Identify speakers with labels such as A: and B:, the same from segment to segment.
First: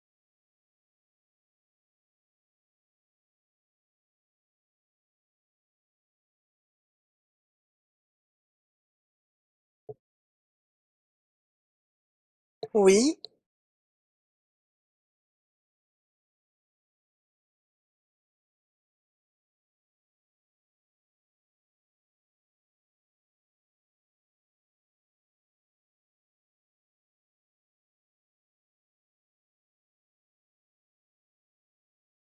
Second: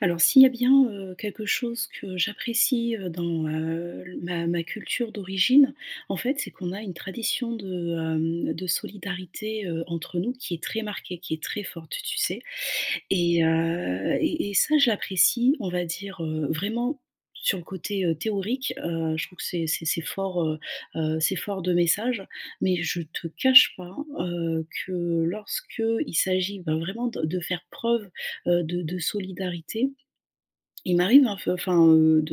A: Alors, s'il y a bien, heu, quelque chose que j'apprécie, heu, dans, heu, l ma ma culture d'origine, en fait, c'est qu'on a une tradition de, hem, de solidarité, heu, entre nous qui est très marquée, qui est très forte, tu sais?
B: Oui.
A: Et heu, et et ça je l'apprécie, on va dire, heu, vraiment sur le côté, heu, théorique, heu, je trouve que c'est c'est c'est fort, heu heu, c'est fort de message, mais je te cache pas, heu, que lorsqu'il s'agit ben vraiment de de faire preuve, heu, de de solidarité. Il m'arrive, hein, f enfin, de,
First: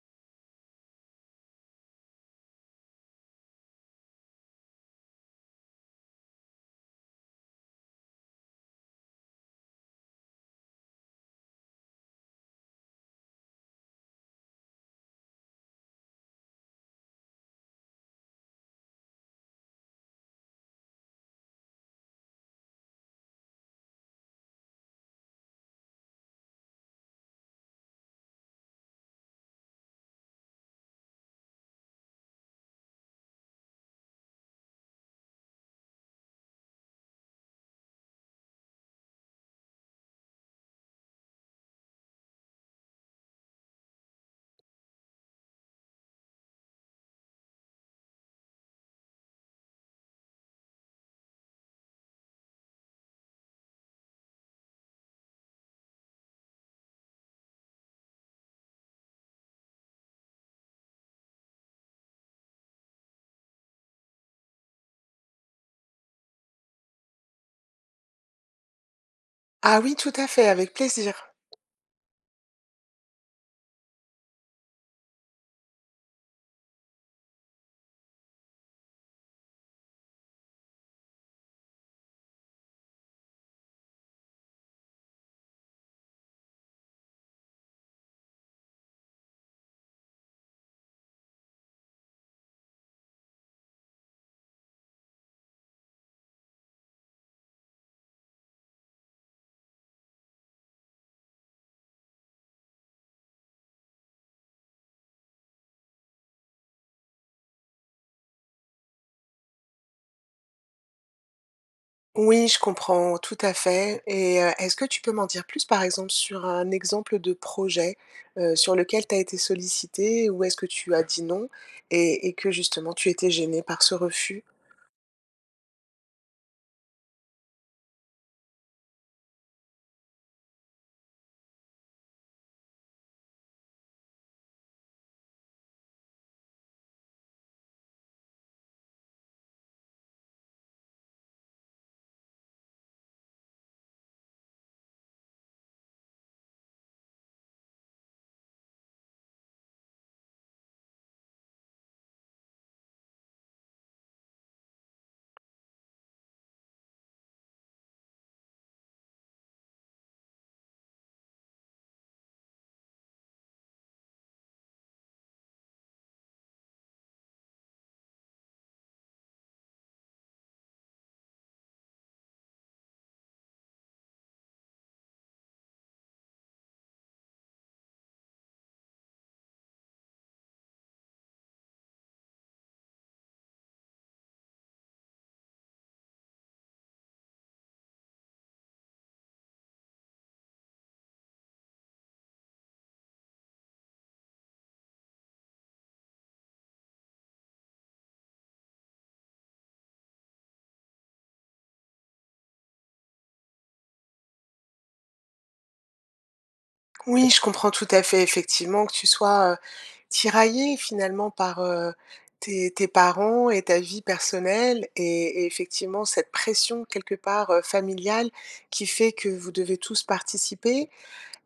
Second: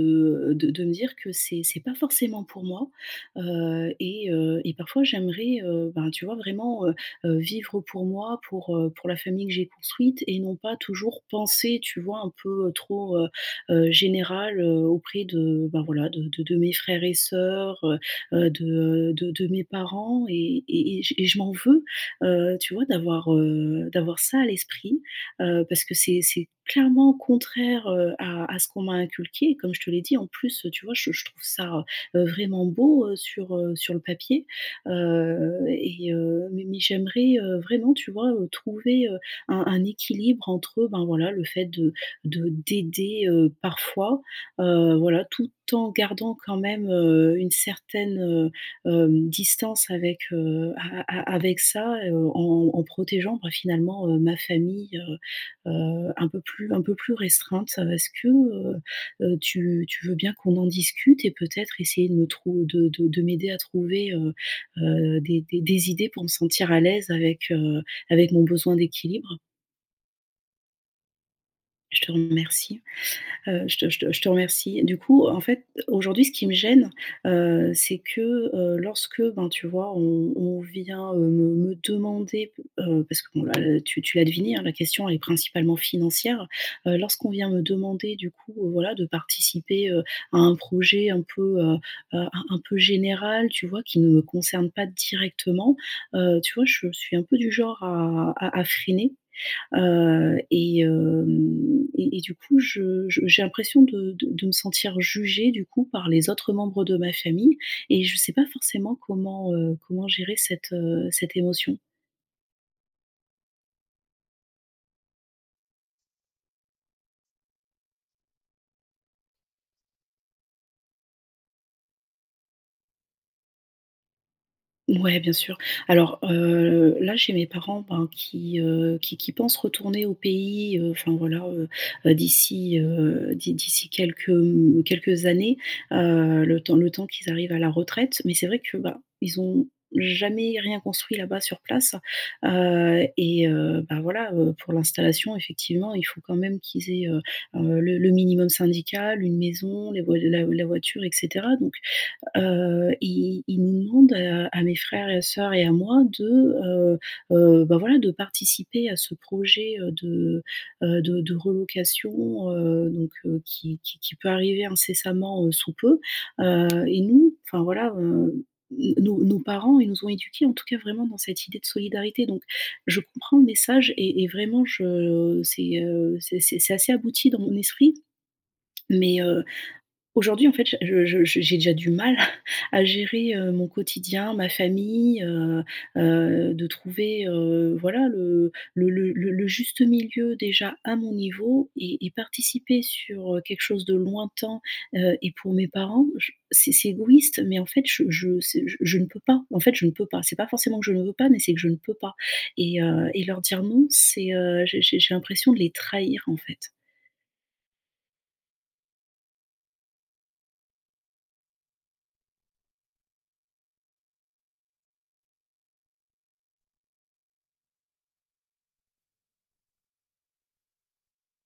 A: heu, de de me dire que c'est c'est pas forcément pour moi. Heu, et heu, et parfois, j'aimerais, heu, ben, tu vois, vraiment, heu heu, vivre pour moi, pour, heu, pour la famille que j'ai construite et non pas toujours penser, tu vois? Un peu, heu, trop, heu heu, général, heu, auprès de bah voilà, de de de mes frères et sœurs, heu heu, de, heu, de de mes parents et et et j et je m'en veux, heu, tu vois? D'avoir, heu, d'avoir ça à l'esprit, heu, parce que c'est c'est clairement contraire, heu, à à ce qu'on m'a inculqué, comme je te l'ai dit. En plus, heu, tu vois? Je je trouve ça, heu, vraiment beau, heu, sur, heu, sur le papier, heu, et heu, mais mais j'aimerais, heu, vraiment, tu vois? Heu, trouver, heu, un un équilibre entre, heu, ben voilà le fait de de d'aider, heu, parfois, heu, voilà, tout en gardant quand même, heu, une certaine, heu, hem, distance avec, heu, a a a avec ça, heu, en en protégeant, bah finalement, heu, ma famille, heu heu, un peu plus un peu plus restreinte. Est-ce que, heu heu, tu tu veux bien qu'on en discute et peut-être essayer de me trou de de de m'aider à trouver, heu heu, des des des idées pour me sentir à l'aise avec, heu, avec mon besoin d'équilibre?
B: Ah oui, tout à fait. Avec plaisir.
A: Je te remercie. Heu, je te je te je te remercie. Du coup, en fait, aujourd'hui, ce qui me gêne, heu, c'est que, heu, lorsque, ben, tu vois? On on vient, heu, me me demander p heu, parce que, bon, là, heu, tu tu l'as deviné, hein, la question est principalement financière. Heu, lorsqu'on vient me demander, du coup, heu, voilà, de participer, heu, à un projet, un peu, heu heu, un un peu général, tu vois? Qui ne me concerne pas directement, heu, tu vois? Je suis un peu du genre à à à freiner. Heu, et hem, et et du coup, je je j'ai l'impression de de de me sentir jugée, du coup, par les autres membres de ma famille, et je sais pas forcément comment, heu, comment gérer cette, heu, cette émotion.
B: Oui, je comprends tout à fait et heu, est-ce que tu peux m'en dire plus, par exemple, sur un exemple de projet, heu, sur lequel tu as été sollicitée, où est-ce que tu as dit: «Non» et et que, justement, tu étais gênée par ce refus?
A: Mouais, bien sûr. Alors, heu, là, j'ai mes parents, ben, qui, heu, qui qui pensent retourner au pays, heu, enfin, voilà, heu heu, d'ici, heu, d'i d'ici, quelques, mmh mmh, quelques années, heu, le temps le temps qu'ils arrivent à la retraite, mais c'est vrai que, bah, ils ont jamais rien construit là-bas, sur place. Heu, et heu, bah, voilà, heu, pour l'installation, effectivement, il faut quand même qu'ils aient, heu heu, le le minimum syndical. Une maison, les voi la la voiture et cetera. Donc heu, i ils ils nous demandent, heu, à à mes frères et sœurs et à moi, de, heu heu, bah, voilà, de participer à ce projet, heu, de, heu heu, de de relocation, heu, donc heu, qui qui qui peut arriver incessamment, heu, sous peu. Heu, et nous, enfin, voilà, heu, n nos nos parents, ils nous ont éduqués, en tout cas, vraiment dans cette idée de solidarité, donc je comprends le message et et vraiment, je c'est, heu, c'est c'est c'est assez abouti dans mon esprit, mais heu, aujourd'hui, en fait, ja je je j'ai déjà du mal à à gérer, heu, mon quotidien, ma famille, heu heu, de trouver, heu, voilà, le le le le le juste milieu, déjà, à mon niveau et et participer sur, heu, quelque chose de lointain, heu, et pour mes parents. J c'est c'est égoïste, mais en fait, je je c je je ne peux pas, en fait, je ne peux pas. C'est pas forcément que je ne veux pas, mais c'est que je ne peux pas et heu, et leur dire non, c'est, heu, j'ai j'ai j'ai l'impression de les trahir, en fait.
B: Oui, je comprends tout à fait, effectivement, que tu sois, heu, tiraillée, finalement, par, heu, tes tes parents et ta vie personnelle, et et effectivement, cette pression, quelque part, heu, familiale, qui fait que vous devez tous participer.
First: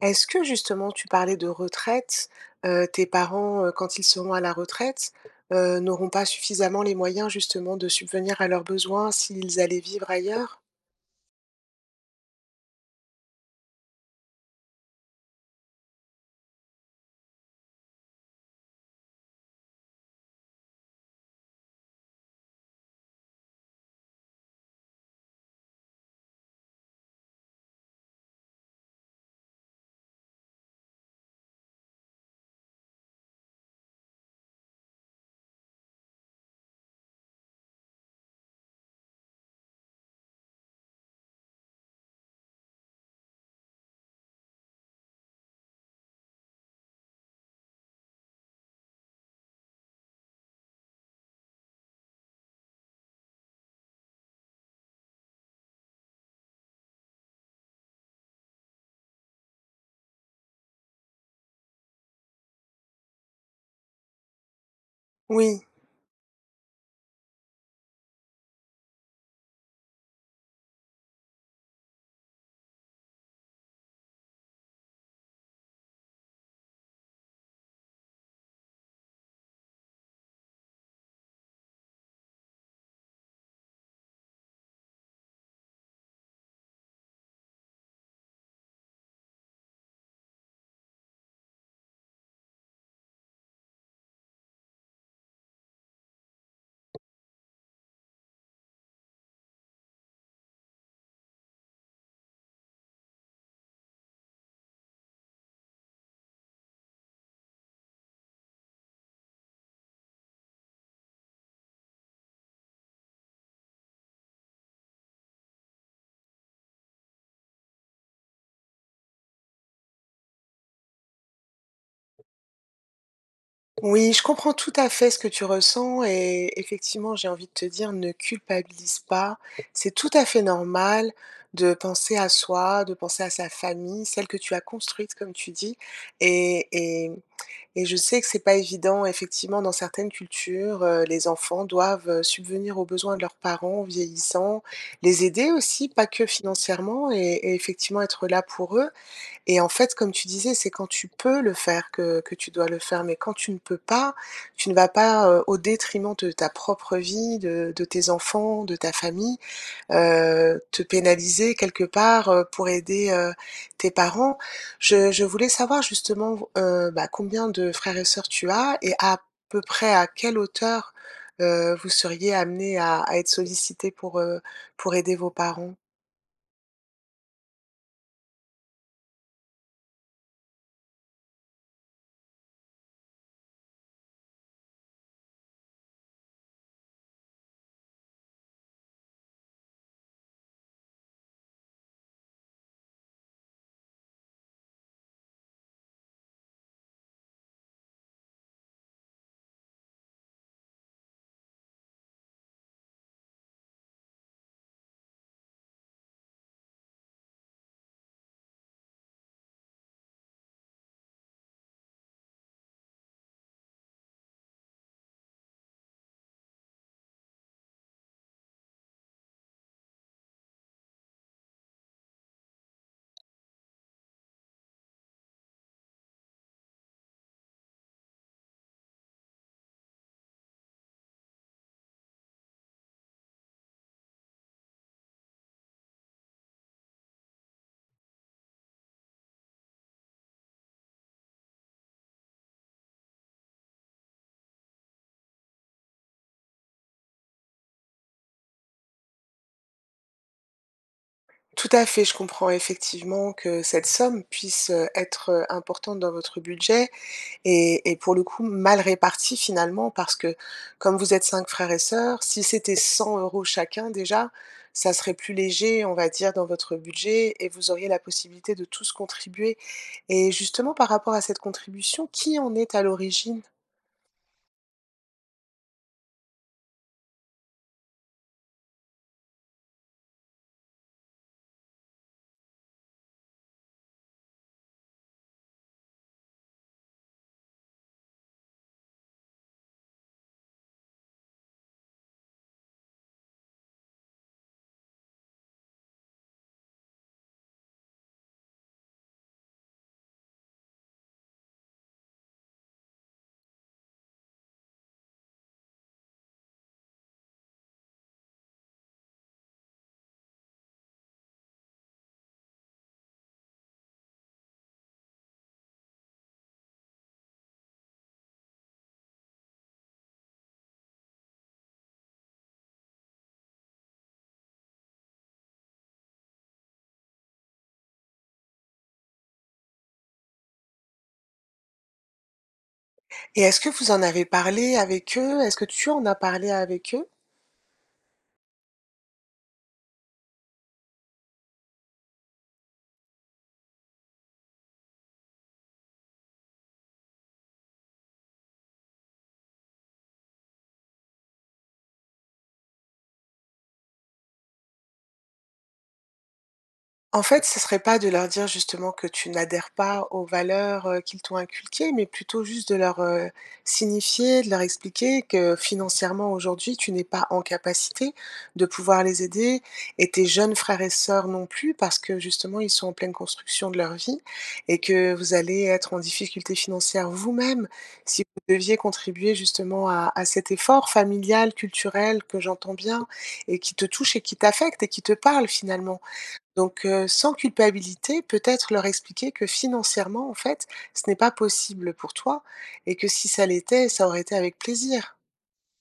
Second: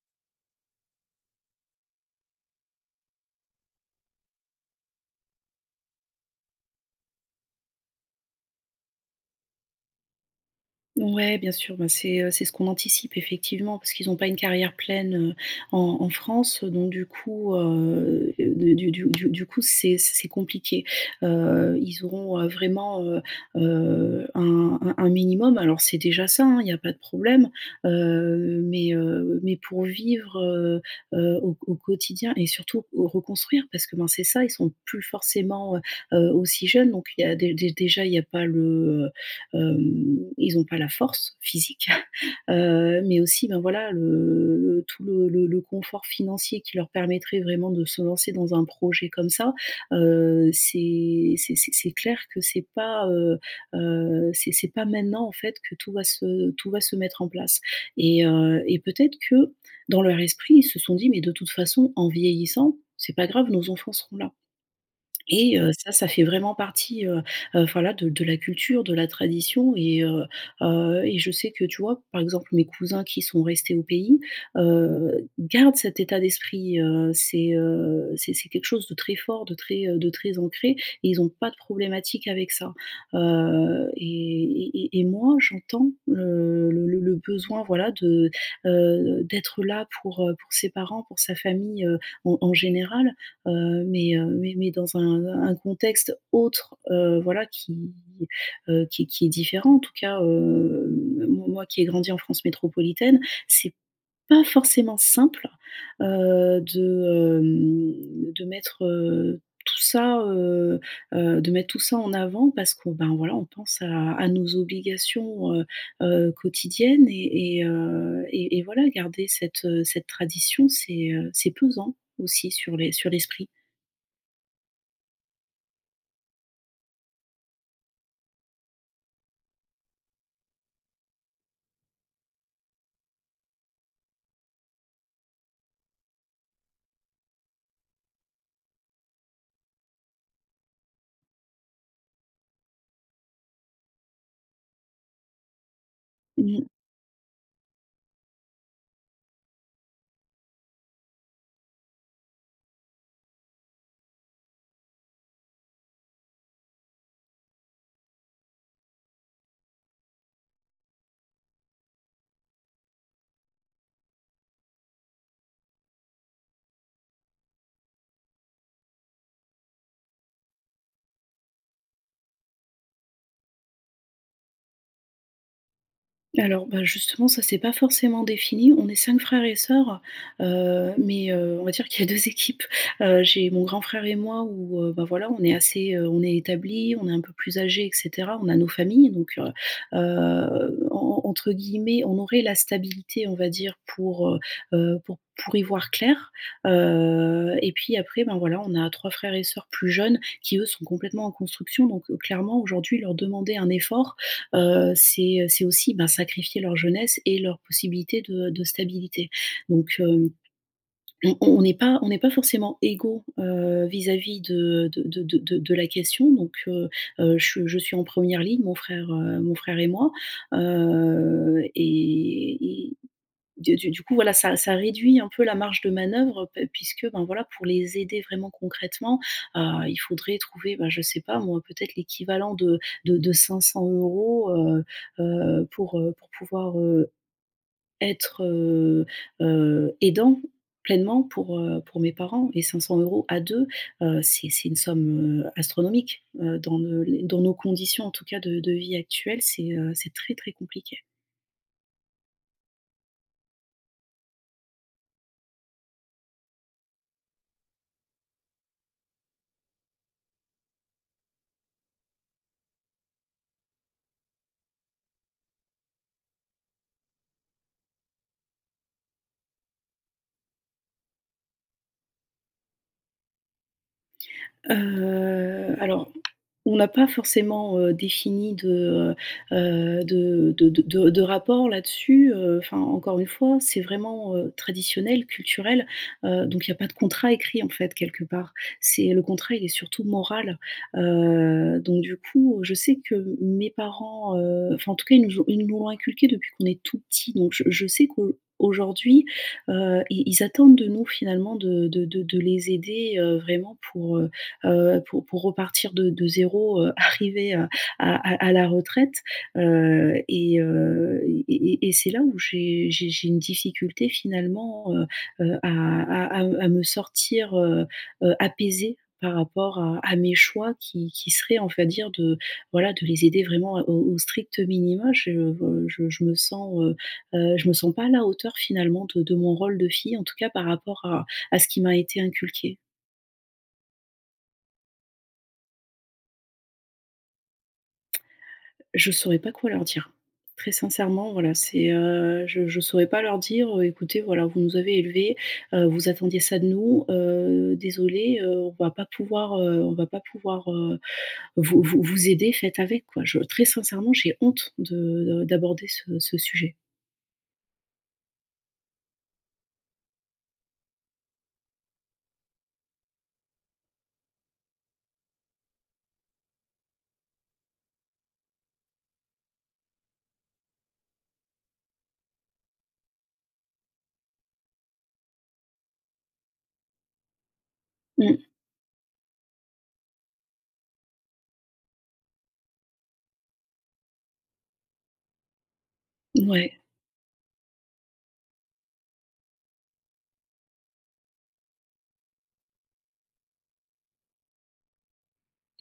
B: Est-ce que, justement, tu parlais de retraite, heu, tes parents, heu, quand ils seront à la retraite, heu, n'auront pas suffisamment les moyens, justement, de subvenir à leurs besoins, s'ils allaient vivre ailleurs?
A: Mouais, bien sûr. Ben c'est, heu, c'est ce qu'on anticipe, effectivement, parce qu'ils ont pas une carrière pleine, heu, en en France, heu, donc du coup, heu heu, du du du du du coup, c'est c c'est compliqué. Heu, ils auront, heu, vraiment, heu heu, un un un minimum. Alors, c'est déjà ça hein, il y a pas de problème, heu, mais heu, mais pour vivre, heu heu, au q au quotidien et surtout où reconstruire parce que ben c'est ça, ils sont plus forcément, heu heu, aussi jeunes. Donc il y a dé dé déjà, il y a pas le, heu, hem, ils ont pas la force physique, mais aussi ben voilà le le tout le le le confort financier qui leur permettrait vraiment de se lancer dans un projet comme ça, heu, c'est c'est c'est c'est clair que c'est pas, heu heu, c'est c'est pas maintenant, en fait, que tout va se tout va se mettre en place et heu, et peut-être que dans leur esprit, ils se sont dit: «Mais de toute façon, en vieillissant, c'est pas grave, nos enfants seront là» et
B: Oui.
A: heu ça, ça fait vraiment partie, heu heu, voilà, de de la culture, de la tradition et heu heu, et je sais que, tu vois, par exemple, mes cousins qui sont restés au pays, heu, gardent cet état d'esprit heu, c'est heu, c'est c'est quelque chose de très fort, de très, heu, de très ancré et ils ont pas de problématique avec ça. Heu, et et et et moi, j'entends le le le le besoin, voilà, de, heu heu, d'être là pour heu, pour ses parents, pour sa famille, heu, en en général, heu, mais heu, mais mais dans un, heu, un contexte autre, heu, voilà, qui heu, qui qui est différent, en tout cas heu, m mo moi qui ai grandi en France métropolitaine, c'est pas forcément simple, heu, de, hem, de mettre heu tout ça, heu heu, de mettre tout ça en avant parce que ben, voilà, on pense à à nos obligations, heu heu, quotidiennes et et heu, et et voilà, garder cette, heu, cette tradition, c'est, heu, c'est pesant aussi sur les sur l'esprit.
B: Oui, je comprends tout à fait ce que tu ressens et effectivement, j'ai envie de te dire: «Ne culpabilise pas». C'est tout à fait normal de penser à soi, de penser à sa famille, celle que tu as construite, comme tu dis et et mmh, et je sais que c'est pas évident, effectivement, dans certaines cultures, heu, les enfants doivent, heu, subvenir aux besoins de leurs parents vieillissants, les aider aussi, pas que
A: Mmh mh.
B: financièrement et et effectivement, être là pour eux et en fait, comme tu disais, c'est quand tu peux le faire que que tu dois le faire mais quand tu ne peux pas, tu ne vas pas, heu, au détriment de ta propre vie, de de tes enfants, de ta famille, heu, te pénaliser quelque part, heu, pour aider, heu, tes parents. Je je voulais savoir justement vau heu, bah combien de frères et sœurs tu as? Et à peu près à quelle hauteur, heu, vous seriez amenés à à être sollicités pour, heu, pour aider vos parents?
A: Alors bah justement, ça c'est pas forcément défini, on est 5 frères et soeurs. Heu, mais heu, on va dire qu'il y a 2 équipes. Heu, j'ai mon grand frère et moi où heu, bah voilà, on est assez, heu, on est établi, on est un peu plus âgés et cetera. On a nos familles donc heu heu, en en entre guillemets, on aurait «la stabilité» on va dire pour, heu heu, pour pour y voir clair. Heu et puis après ben voilà, on a 3 frères et sœurs plus jeunes qui eux sont complètement en construction donc heu, clairement aujourd'hui leur demander un effort, heu, c'est c'est aussi ben sacrifier leur jeunesse et leur possibilité de heu, de stabilité. Donc hem, on on est pas on est pas forcément égaux heu vis-à-vis de de de de de de la question donc heu heu, je je suis en 1re ligne, mon frère, heu, mon frère et moi. Heu et et, du du du coup voilà, ça ça réduit un peu la marge de manœuvre pe puisque ben voilà, pour les aider vraiment concrètement. Heu, il faudrait trouver bah je sais pas moi, peut-être l'équivalent de de de 500 €. Heu heu, pour, heu, pour pouvoir, heu, être, heu heu, aidant pleinement, pour, heu, pour mes parents et 500 € à deux, heu, c'est c'est une somme, heu, astronomique. Heu, dans ne les dans nos conditions en tout cas de de vie actuelle, c'est, heu, c'est très très compliqué.
B: Tout à fait. Je comprends effectivement que cette somme puisse être, heu, importante dans votre budget et et pour le coup, mal répartie, finalement, parce que comme vous êtes 5 frères et sœurs, si c'était 100 € chacun déjà ça serait plus léger, on va dire, dans votre budget et vous auriez la possibilité de tous contribuer. Et justement, par rapport à cette contribution, qui en est à l'origine?
A: Heu, alors, on n'a pas forcément, heu, défini de, heu heu, de de de de de rapport là-dessus. Heu, enfin, encore une fois, c'est vraiment, heu, traditionnel, culturel, heu, donc il y a pas de contrat écrit, en fait, quelque part. C'est le contrat, il est surtout moral. Heu, donc du coup, je sais que m mes parents, heu, enfin, en tout cas, ils nous ont ils nous l'ont inculqué depuis qu'on est tout petit, donc je je sais qu'on aujourd'hui, heu, ils ils attendent de nous, finalement, de de de de les aider, heu, vraiment pour, heu heu, pour pour repartir de de 0, heu, arrivés à à à à la retraite, heu, et heu, et et et c'est là où j'ai j'ai j'ai une difficulté, finalement, heu heu, à à à à me sortir, heu, heu, apaisée par rapport à à mes choix qui qui seraient, on va dire, de, voilà, de les aider vraiment, heu, au au strict minima. Je, heu, je je me sens, heu heu, je me sens pas à la hauteur, finalement, de de mon rôle de fille, en tout cas, par rapport à à ce qui m'a été inculqué.
B: Et est-ce que vous en avez parlé avec eux? Est-ce que tu en as parlé avec eux?
A: Je saurais pas quoi leur dire. Très sincèrement, voilà, c'est, heu, je je saurais pas leur dire: «Heu, écoutez, voilà, vous nous avez élevés, heu, vous attendiez ça de nous. Heu, désolée, heu, on va pas pouvoir, heu, on va pas pouvoir, heu, vous vous vous aider, faites avec, quoi». Je très sincèrement, j'ai honte de de d'aborder ce ce sujet.
B: En fait, ce serait pas de leur dire justement que tu n'adhères pas aux valeurs, heu, qu'ils t'ont inculquées, mais plutôt juste de leur, heu, signifier, de leur expliquer, que financièrement aujourd'hui, tu n'es pas en capacité de pouvoir les aider et tes jeunes frères et sœurs non plus parce que justement, ils sont en pleine construction de leur vie. Et que vous allez être en difficulté financière vous-même si
A: Mmh.
B: vous deviez contribuer justement à à cet effort familial, culturel, que j'entends bien et qui te touche et qui t'affecte et qui te parle finalement.
A: Ouais.
B: Donc heu, sans culpabilité, peut-être leur expliquer que financièrement, en fait, ce n'est pas possible pour toi et que si ça l'était, ça aurait été avec plaisir.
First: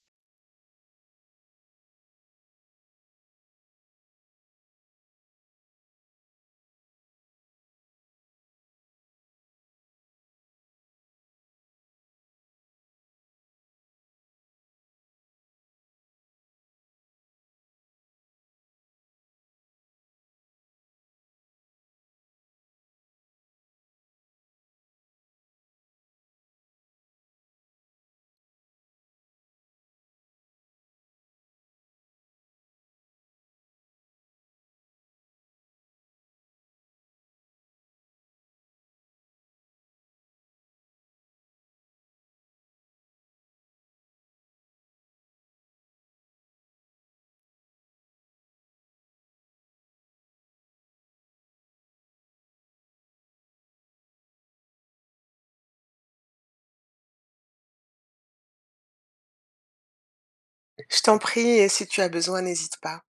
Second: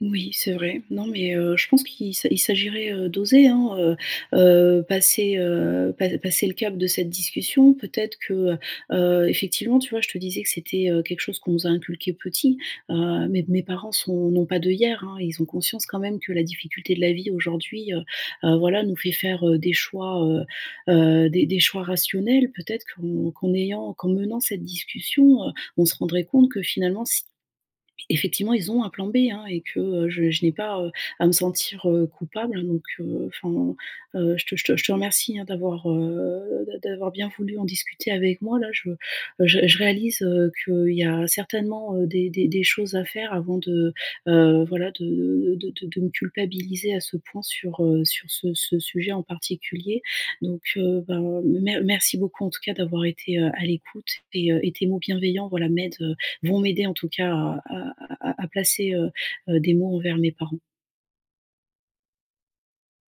A: Oui, c'est vrai. Non, mais, heu, je pense qu'il s'a il s'agirait, heu, d'oser, hein, heu heu, passer, heu, pa passer le cap de cette discussion, peut-être que, heu heu, effectivement, tu vois? Je te disais que c'était, heu, quelque chose qu'on nous a inculqué petit, heu, mes mes parents sont n'ont pas d'œillères, hein. Ils ont conscience quand même que la difficulté de la vie aujourd'hui, heu heu, voilà, nous fait faire, heu, des choix, heu heu, des des choix rationnels peut-être, qu'on qu'en ayant qu'en menant cette discussion, heu, on se rendrait compte que finalement s effectivement, ils ont un plan B, hein, et que, heu, je je n'ai pas, heu, à me sentir, heu, coupable. Donc, heu, enfin, heu, je te je te je te remercie, hein, d'avoir, heu, d'a d'avoir bien voulu en discuter avec moi là. Je je je réalise, heu, qu'il y a certainement, heu, des des des choses à faire avant de, heu, voilà de de de de me culpabiliser à ce point sur, heu, sur ce ce sujet en particulier, donc heu, ben, mer merci beaucoup en tout cas, d'avoir été, heu, à l'écoute. Et heu, et tes mots bienveillants, voilà, m'aident, heu, vont m'aider en tout cas, à à à à placer, heu heu, des mots envers mes parents.
B: Je t'en prie, et si tu as besoin, n'hésite pas.